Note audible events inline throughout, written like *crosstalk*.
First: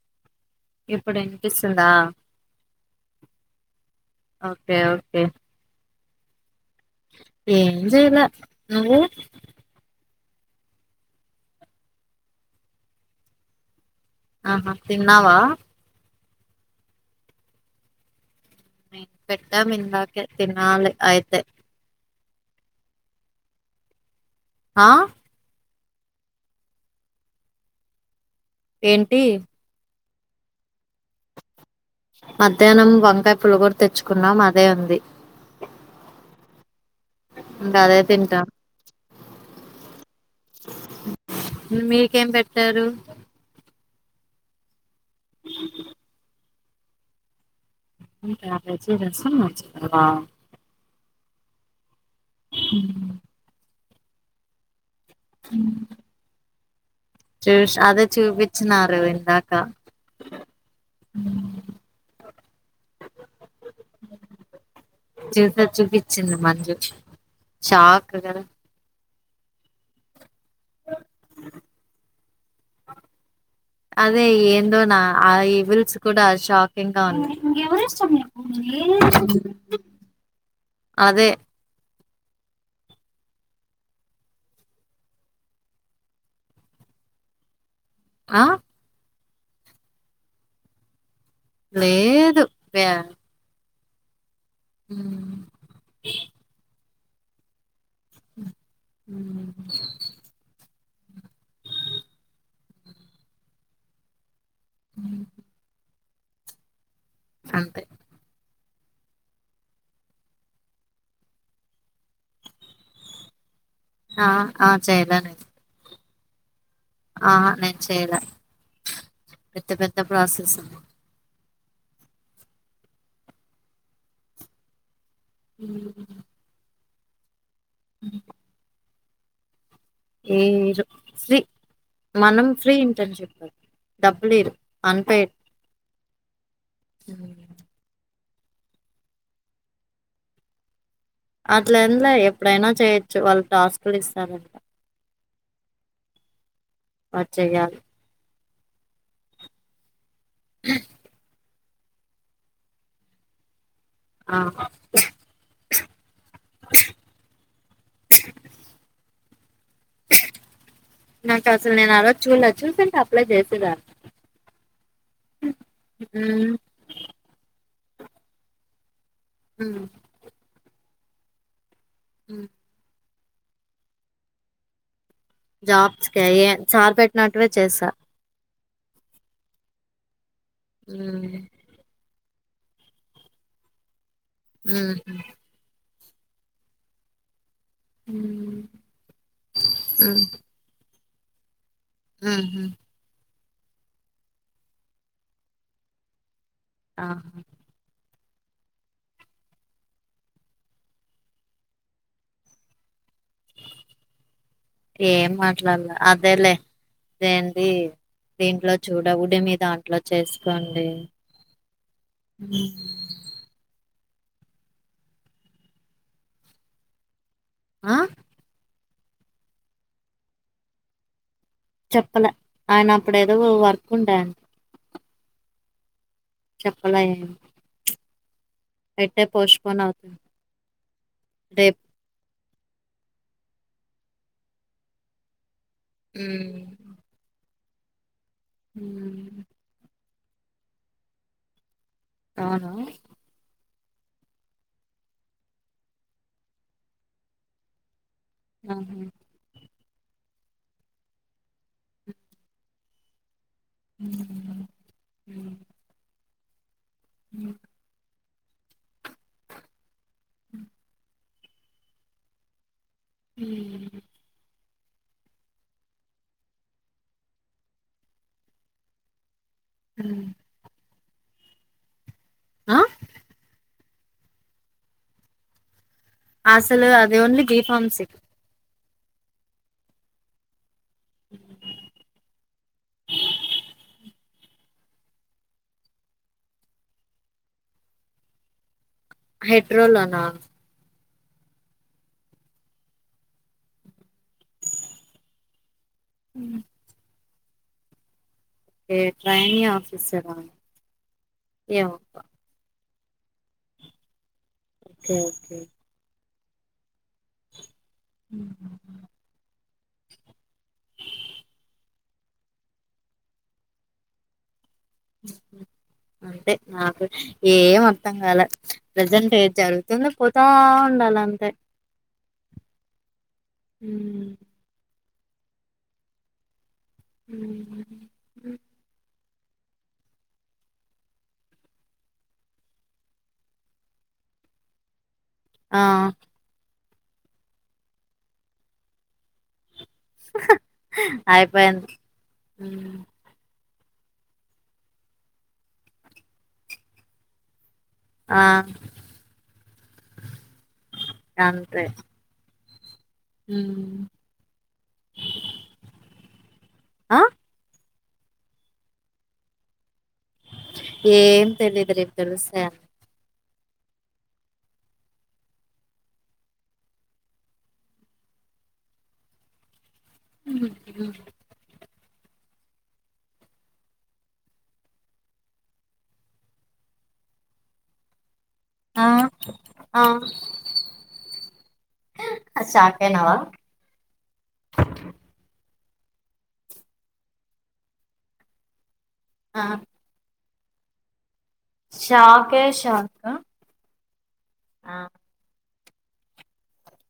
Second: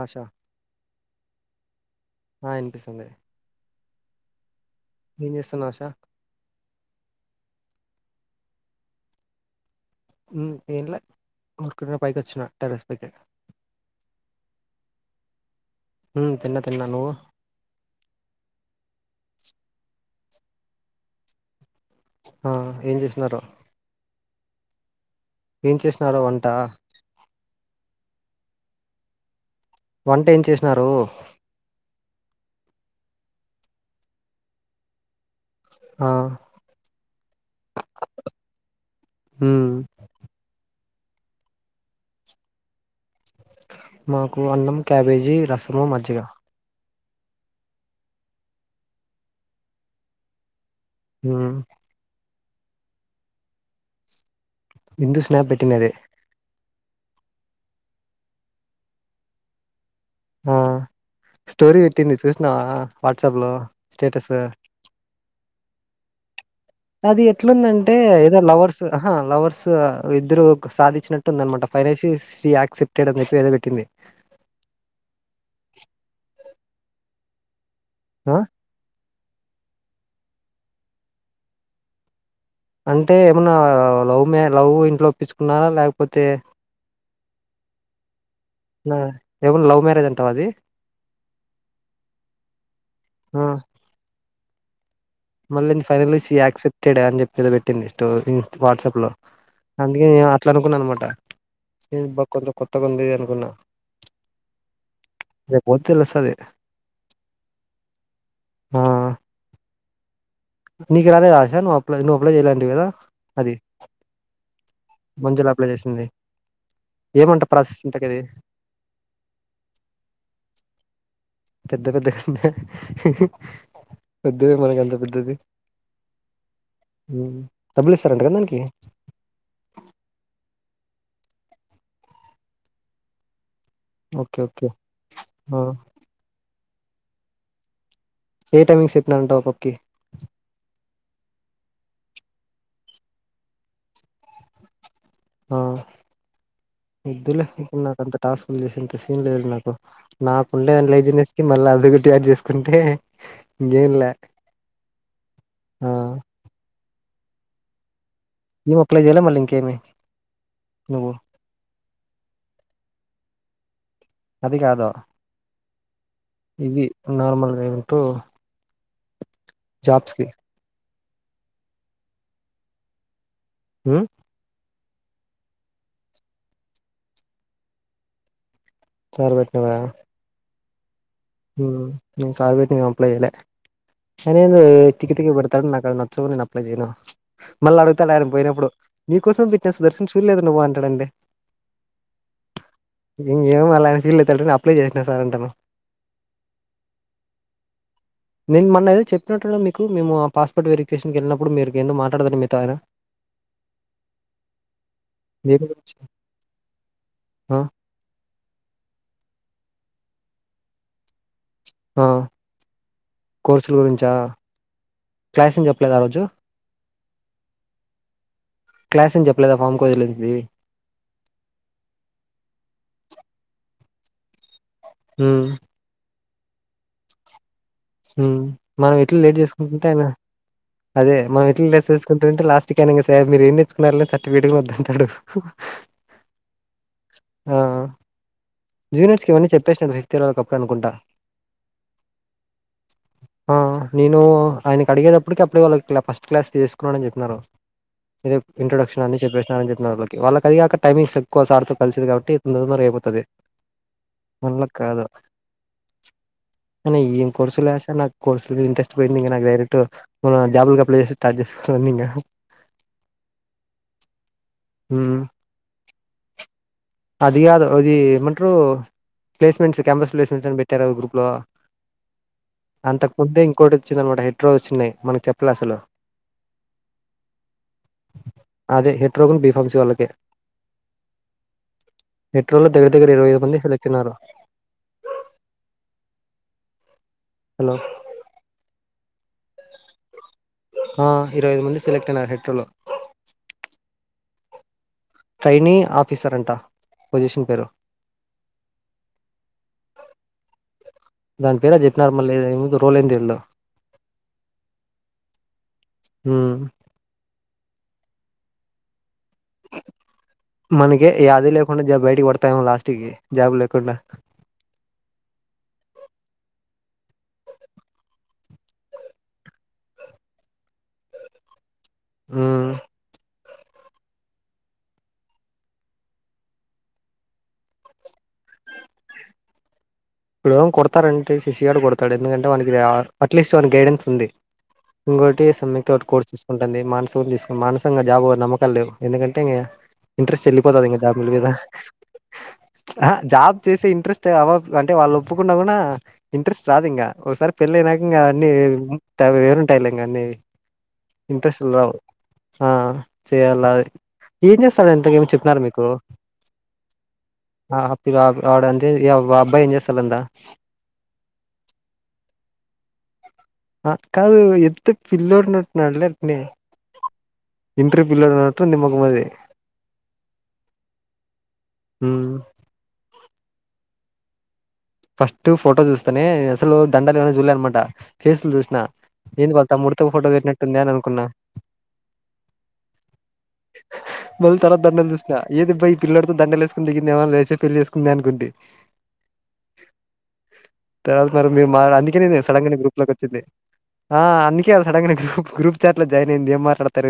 ఆశ. ఇప్పుడ్ ఇన్పిస్తుందా? ఆ వినిపిస్తుంది ఓకే ఓకే ఏం చేస్తున్నావ్ షా ఏం చేయలా నువు ఉమ్ ఎమ్లే ఉర్కానే పైకి వచ్చిన టెరస్ పైకి ఆహా తిన్నావా ఉమ్ తిన్న తిన్నా నువ్వు నేను పెట్టమ్ ఇందాకే తినాలి అయితే ఆ ఏం చేసిన్నారో ఆ ఏం చేసినారో వంట్టా ఏంటీ వంట ఏం చేసినారూ మధ్యానం వంకాయ పులగోర తెచ్చుకున్నాం అదే ఉంది ఆ ఇంకా అదే తింటాం ఉమ్ మీకేం పెట్టారు మాకు అన్నం క్యాబేజీ రసము మజ్జిగ అన్నం క్యాబేజీ రసము మజ్జిగా ఉమ్ ఉమ్ ఇందు స్నాప్ పెటినదే చూష్ అదే చూపించినారూ ఇందాక ఆ స్టోరీ వెట్టింది చూసినావా వాట్సాప్ లో స్టేటస్ చూస చూపించింది మన్ అది ఎట్లుందంటే ఏదో లవర్స్ ఆహా లవర్స్ ఇద్దరు సాధించినట్టుందనమాట ఫైనాషిస్ హి యాక్సెప్టెడ్ అని చెప్పి ఏదో పెట్టింది సుకూడా షాకింగ్ గా ఉంది ఆ అదే అంటే ఏమన్నా లవ్ మే లవ్వు ఇంట్లో ఒప్పించుకున్నారా లేకపోతే ఆ నా ఏమన్నా లవ్ మ్యారేజ్ అంటావా అది లేదు వ్యా ఆ మళ్ళీ ఫైనల్లి శి యాక్సెప్టెడ్ అని చెప్పి ఎదో పెట్టి పెట్టింది స్టోరీ వాట్సాప్ లో మ్మ్ అందుకే నే అట్లా అనుకున్నా అనమాట బా ఎందీబా కొత్త గుంది అనుకున్నా ఉమ్ తెలుసది అంతె ఆ నీకు రాలేదా ఆశా నువ్వు అప్లై నువ్వు అప్లై చేయ్యాలంటవి కదా అది ఆ ఆ మంజుల అప్లై చేసింది ఆ ఏమంట నేను ప్రాసెస్ ఇంతకి అది చెయలే పెద్ద పెద్ద ప్రాసెస్ పెద్ద పెద్ద గంటె హి హి వద్దులే మనక అంత పెద్దు ఉమ్ ఉమ్ డబ్బులు ఇస్తారంట కదా దానికి ఏ ఇవ్వరు ఫ్రీ మనం ఫ్రీ ఇంటర్న్షిప్ అది డబ్బులు ఓకే ఇవ్వరు ఓకే అన్పెయిడ్ ఆ ఉమ్ ఏ టైమింగ్ చెప్పినారంట ఆ పాపకి అట్లా ఎంలే ఎప్పుడైనా చేయొచ్చు వాళ్ళు టాస్క్ లు ఇస్తారంట ఆ అది వద్దులే చెయ్యాలి నాకు అంత టాస్క్లు చేసెంత సీన్ లేదు నాకు నాకు ఉండే లేజినెస్ కి మళ్ళీ అదొక్కడి ఆడ్ చేసుకుంటే ఇంకే ఎంలే ఆ ఆ ఏమి అప్లై చేయాలె మళ్ళీ ఇంకేమి నువ్వు నాకు అసలు నేను ఆ రోజ్ చూలె చూసింటే అప్లై చేసేదానీ అది కాదు మ్మ్ ఇది నార్మల్ ఉంటు మ్మ్ జాబ్స్ కీ ఊ హు జాబ్స్ క ఏ చార్ పెట్టినట్వే చేస్తా సార్ బట్నా వ అ సారు బేట్ అంప్లైచేయలే ఆయనేందో మ్మ్ తికి తికి బడతాడు నా కవి స నను అప్లై చేను మళ్ళీ అడుతాడు ఆయన పోయినప్పుడు మ్మ్ నీ కోసం పెట్టినాా సుదర్శన్ చూడలేదు నువ్వు అంటాడండి ఉహూ ఇంకేం అలాని ఫీల్ అవుతేే అప్లై చేసినా సార్ అంటాను ఆ నేను మొన్న ఏద చెప్పినట్టుడు మీకు మేము ఆ పాస్పోర్ట్ వెరిఫికేషన్కి వెళ్ళినప్పుడు మీరు ఎందు మాట్లాడాల మ మీగతో ఆయన ఏ దేని గురించి మాట్లాాలే అదేలే ఆ ఏంటి దీంట్లో చూడ ఉడి మీదాంట్లో చేసుకోండి ఆ కోర్సులు గురించి అ క్లాస్ ఎం చేప్పాలేదారోజు ఆ క్లాస్ ఏని చెప్పలేదా ఫామ్ కోజలింది చెప్పలే ఆయన అప్పుడ ఏదో వర్క్ ఉండాయండి హ చెప్పలే మనం ఇట్లా ఎట్టే లేట్ పోస్ట్ పోన్ చేసుకుంటుంటే ఆయన అవుతుంది అదే మనం ఇట్లా రేపు డ్రెస్ చేసుకుంటుంటే లాస్ట్ చికెన్ ఇ స మీరుర న తెచ్చుకున్నన్నారుని సర్టు వీడికు వద్ద అంటాడు అ జూనియర్స్కి ఇవన్నీ చెప్పేసినడు వ్యక్తిల ఒకప్పుడు అనుకుంటాను అవును నేను ఆయనకు అడిగేటప్పటికి అప్పటిక వాళ్ళులా ఫస్ట్ క్లాస్ చేసుకున్నాను అని చెప్పినారు ఇది ఆహా ఇంట్రడక్షన్ అని చెప్పేస్తార అ చెప్ప కి వాళ్ళకిదిగాక టైమింగ్స్ ఎక్కువ సార్తో కలిసిది కాబట్టి తొర తర అయిపోతుది ఉ అ ఏం కోర్సులు వస్తే నాకు కోర్సులు మిద ఇంట్రెస్ట్ పోయింది ఇంకా నాకు డైరెక్ట్ జాబ్ ల అప్లై చేే రాజస్ సన్నీంగ ఉ హ అది కాదు అది ఏమంటారు ప్లేస్మెంట్స్ క్యాంపస్ ఉమ్. ప్లేస్మెంట్స్ అని పెట్టారు గ్రూప్ లో ఆ అంతకు ముందే ఇంకోటి వచ్చింద అనమాట హెట్రో వచ్చినాయి మనకు చెప్పలే అసలు అసలు అదే ఓన్లీ గి ఫామ్స్క్ అదే హెట్రోగున్ బిఫంస్ వాళ్ళకే హెట్రో లో దగ ఇరవైఐదు మంది సెలెక్ట్ ఐనారు హలో హెట్రోలోనా ఆ ఇరవై ఐదు మంది సెలెక్ట్ అయినారు హెట్రోలో ట్రైైనే ఆఫీసర్ అంట పొజిషన్ పేరు. ఏ ట్రైని ఆఫసర్ ఏమొబ్బ రోలేం తెళ్ద ఓకే ఓకే హ్మ్ ఉహ్ హు హు మనకె యాది లేకుండా జాబ్ బయటికి పడతాయమో, లాస్ట్ కి జాబ్ లేకుండా. ఉహ్ హు అంటే నాకు ఏం అర్థంగాల ప్రజెంట్ ఏద్ జరుగుతుందో, పోతా ఉండాల అంతే ఆహ్ ఉమ్ ఉహ్మ్ ఉహ్ విడోమ్ కొడతారంటే సిసిగాడు కొడతాడు, ఎందుకంటే వానీకిరా, అట్లీస్ట్ వానీక్ గైడెన్స్ ఉంది. ఇంగోటి ఆ సంయుక్త ఒకటి కోర్స్ తీసుకుంటంది. మానసగున్ తీసుకు, మానసకంగా జాబు నమ్మకం లేవు, ఎందుకంటే ఇగ. ఇంట్రెస్ట్ ఏళ్లిపోతదెమో, జాబ్లు మీద, అయిపోయింది ఆ హా జాబ్ చేసే ఇంట్రెస్టె ఆవ అంటే వాళ్ళు ఒప్పుకున్న కూనా, ఇంట్రెస్ట్ రాదు ఇంగా. ఒకసారి పెళ్ళయినాక ఇంగా, ఆ అన్ని వేరుంటాయిలే. ఇంగ అన్ని ఇంట్రెస్ట్లు అంతే రావ్ ఆ చేయాలయి, ఏం చేస్తావే ఎంతకేమి చెపినారూ మీకు? ఆ ఆ హా పిల అప్ ఆడంతే, ఇగ వాళ్ళ అబ్బాయి ఏం చేస్ ఏం తెలిదు. రేప్ తెలుసాయ్ అన్ని ఆ కాదు ఎంత పిల్లుడినట్టున్నాడు లేనే ఇంట్ర్ పిల్లడున్నట్టుంది మ్మగుమది. ఉహ్మ్ హు హ్మ్ ఫస్ట్ ఫోటో చూస్తానే, అసలు దండాలు అనే చూలే అనమాట. ఫేసులు చూస్ స్నా. ఎంది వాళ్ల ఆ తమ్ముడితో ఫోటో పెట్నాట్టుందే. అని అనుకున్నా. ఆ షాక్ అయినావా మల్ తారత్ దండల్ చూస్న ఏందిబ్బా ఈ పిల్లోడితో దండలు వేసుకుని దిగిందేమో, లేసే పెళ్లి చేసుకుంది అనుకుంటి. ఆ తర్వాత మరి మీరు మాట్ అందుకేనేను షాకే సడన్గానే గ్రూప్ లోకి షాక్ వచ్చింది. ఆ ఆ అందుకే అల్ సడన్గా నే గ్రూప్ గ్రూప్ చార్ట్ లో జాయిన్ అయింది. ఏం మాట్లాడతార్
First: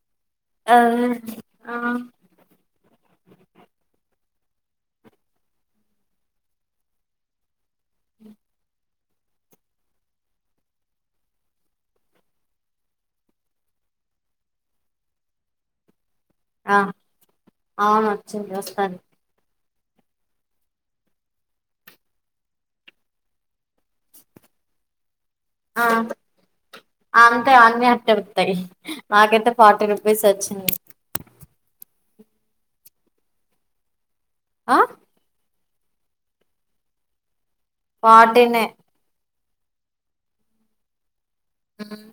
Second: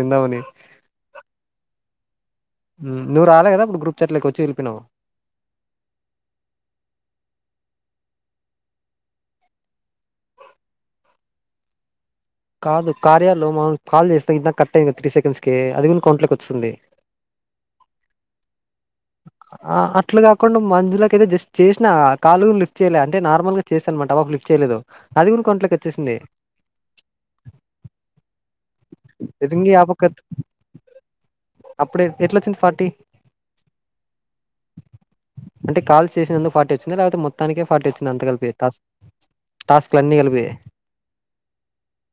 ఆదే ఆ ఉమ్ నువ్ రాలే గాదా, అప్పుడు గ్రూప్ చాట్లోకి వచ్చి ఏళ్లిపోయినావ్. అ కాదు! ! ! ! ! ! ! ! ! ! మనం కాల్ చేస్తే. ఇందక్ కట్ అయ్యింద్ త్రీ సెకండ్స్ కే అదిగున్ ఆ అవును వచ్చింది వస్తాను ఆ అట్లా గాకుండా మంజులకయితే జస్ట్ చేస్నా, ఆ కాలు లిఫ్ట్ చేయలే అంటే. నార్ల్గా చేస అనమాట ఆ పప్ లిఫ్ట్ చేయ్ లేదొ అదిగునా కొంట్లకోచ్చేసింది. ఇంకా అన్నీ అట్ట ఒత్తయి మాకైతే రింగి ఆ ఫార్టీ పక్క రూపీస్ వచ్చింది. అప్పుడే ఎట్లోచ్చింది ఫార్టీ ఆ అంటే కాల్స్ చేసినందుకు ఫార్టీ వచ్చిందా. లేపోతే మొత్తానికే ఫార్టీ వచ్చిందా, అంత కలిపి. ఫార్టీనే టాస్ టాస్క్లన్నీ కలిపి ఉమ్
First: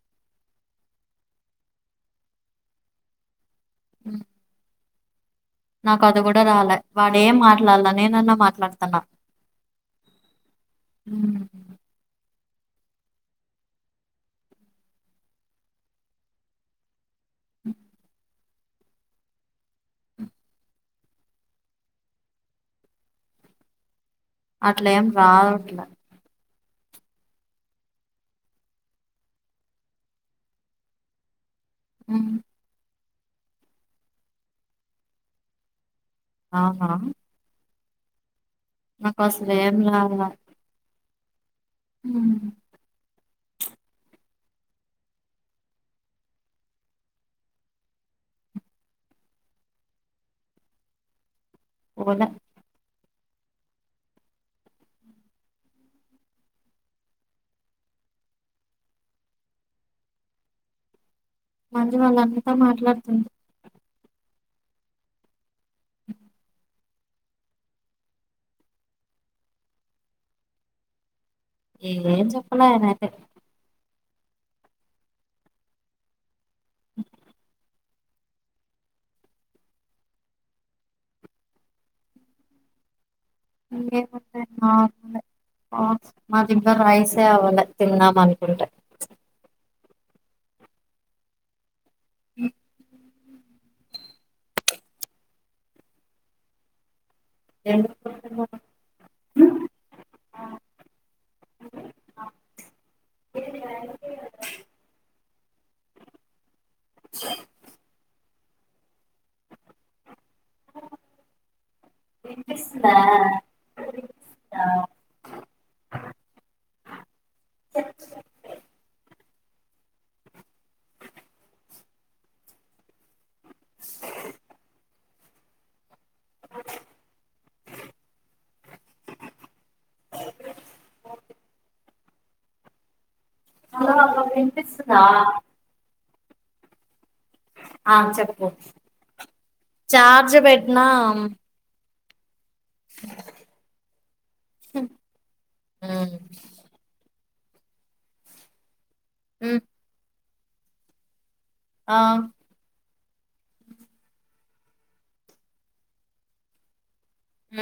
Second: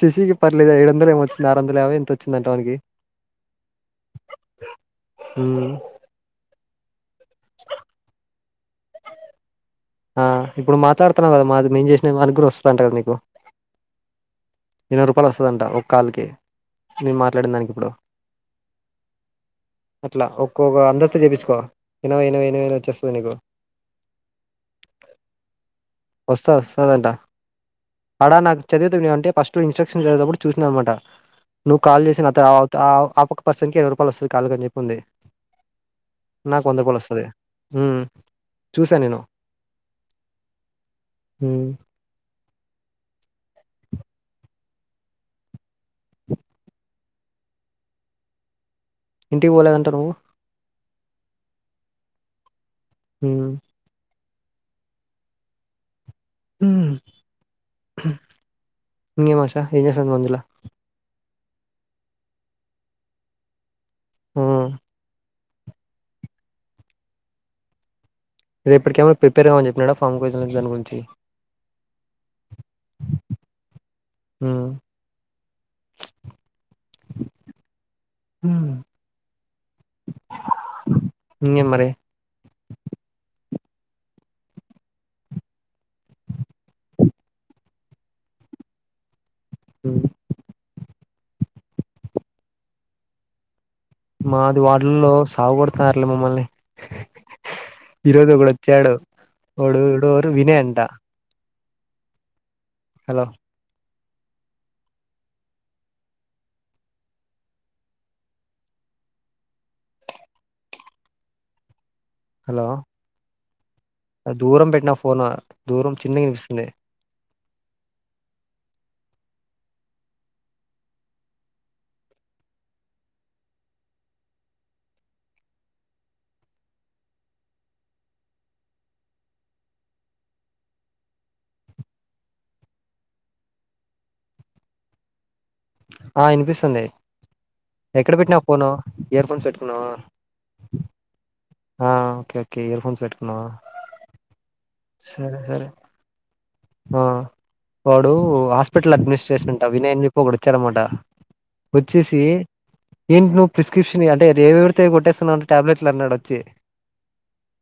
శశికి పర్లేదు. ఏడు వందలు ఏమో వచ్చింది. ఆరు వందలు యాబై ఎంతో వచ్చిందంట వనీకి. ఉహ్ ఉమ్ నాకు అది కూడా రాలే, వాడేం మాట్లాడ్ల నేనన్నా మాట్లాడుతన్నా. ఆ ఇప్పుడు మాట్లాడుతున్నావు కదా. మాది మేము చేసినాయ్ దానిక్ గుణ వస్తంటద్. నీకు ఇరవై రూపాలు వస్తుందంట ఒక కాళ్ళకి నేను మాట్లాడిన దానికి ఇప్పుడు అట్లా ఒక్కొక్క అందరితో చేపించుకో ఏనో ఏనో ఏనోనో వచ్చేస్తుంది నీకు అట్ల ఏం రావట్ల వస్తా వస్తాదంటా అడా నాకు చదివిత అంటే ఫస్ట్ ఇన్స్ట్రక్షన్స్ వెదిసేటప్పుడు చూసిన అనమాట నువ్వు కాల్ చేసిన ఉమ్, తవాత ఆ ఒక్క పర్సన్ కి ఎరనై రూపాయలు వస్తుంది కాల్ కాని చెప్పి ఉంది నాకు వంద అవునా పాలు వస్తది ఊ నాకు అసలు ఏం లాల ఊ ఊ ఇంటికి పోలేదంట నువ్వు పోలె హ ఏం మచ్చా ఏం జేస్తోంది మంజుల మంజుల వాళ్ళ అన్నతో మాట్లాడుతుంది ఊ రేపటికేమో ప్రిపేర్ కావమని చెినా ఫామ్ కో దాని గురించి ఏం చెప్పలే ఆయన అయితే అ ఊ ఇంగేం మరి ఇంగేముంది మామూలే మా దింట్ల రైసే అవలె తిందాం అనుకుంటే అ అ మాది వాడులలో సావ గొడుతున్నారులే మమ్మల్ని ఎందుకు ఈరోజు ఒకడు వచ్చాడు వాడుడురు వినేయ అంట హలో సే హలో వినిపిస్తుందా దూరం పెట్టినా ఫోను దూరం చిన్న వినిపిస్తుంది టెన్త్ సర్టిఫికెట్ స అద అబ అపిస్తుందా ఆ అనిపిస్తుంది ఆ ఎక్కడ పెట్టినా చెప్పు ఫను ఇయర్ ఫోన్స్ పెట్టుకున్నావా చార్జ్ పెట్టినా ఉమ్, ఆ ఓకే ఓకే ఇయర్ఫోన్స్ పెట్టుకున్నావా సరే సరే ఆ వాడు హాస్పిటల్ అడ్మినిస్ట్రేషన్ ఉమ్, అంటా వినయ చెప్పి ఒకడు వచ్చారన్నమాట ఆ వచ్చేసి ఏంటి నువ్వు ప్రిస్క్రిప్షన్ అంటే ఏమి ఎవిడితే కొట్టేస్తుాన్నా అంట టాబ్లెట్లు అన్నాడు వచ్చి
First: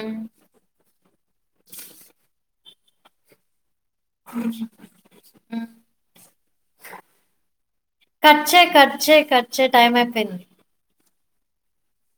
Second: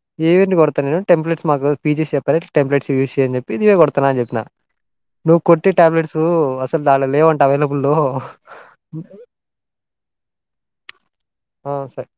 ఉమ్. ఏవీ ఎందుకు కొడతాను నేను టెంప్లేట్స్ మాకు పీజీ చెప్పను టెంప్లేట్స్ యూస్ చేయ్యని చెప్పి ఇదివే కొడతాను అని చెప్పిన *unintelligible* నువ్వు హ్మ్. కొట్టి టాబ్లెట్సు అసలు దాలో లేవంట అవైలబుల్లో పెన్ను ఆ సార్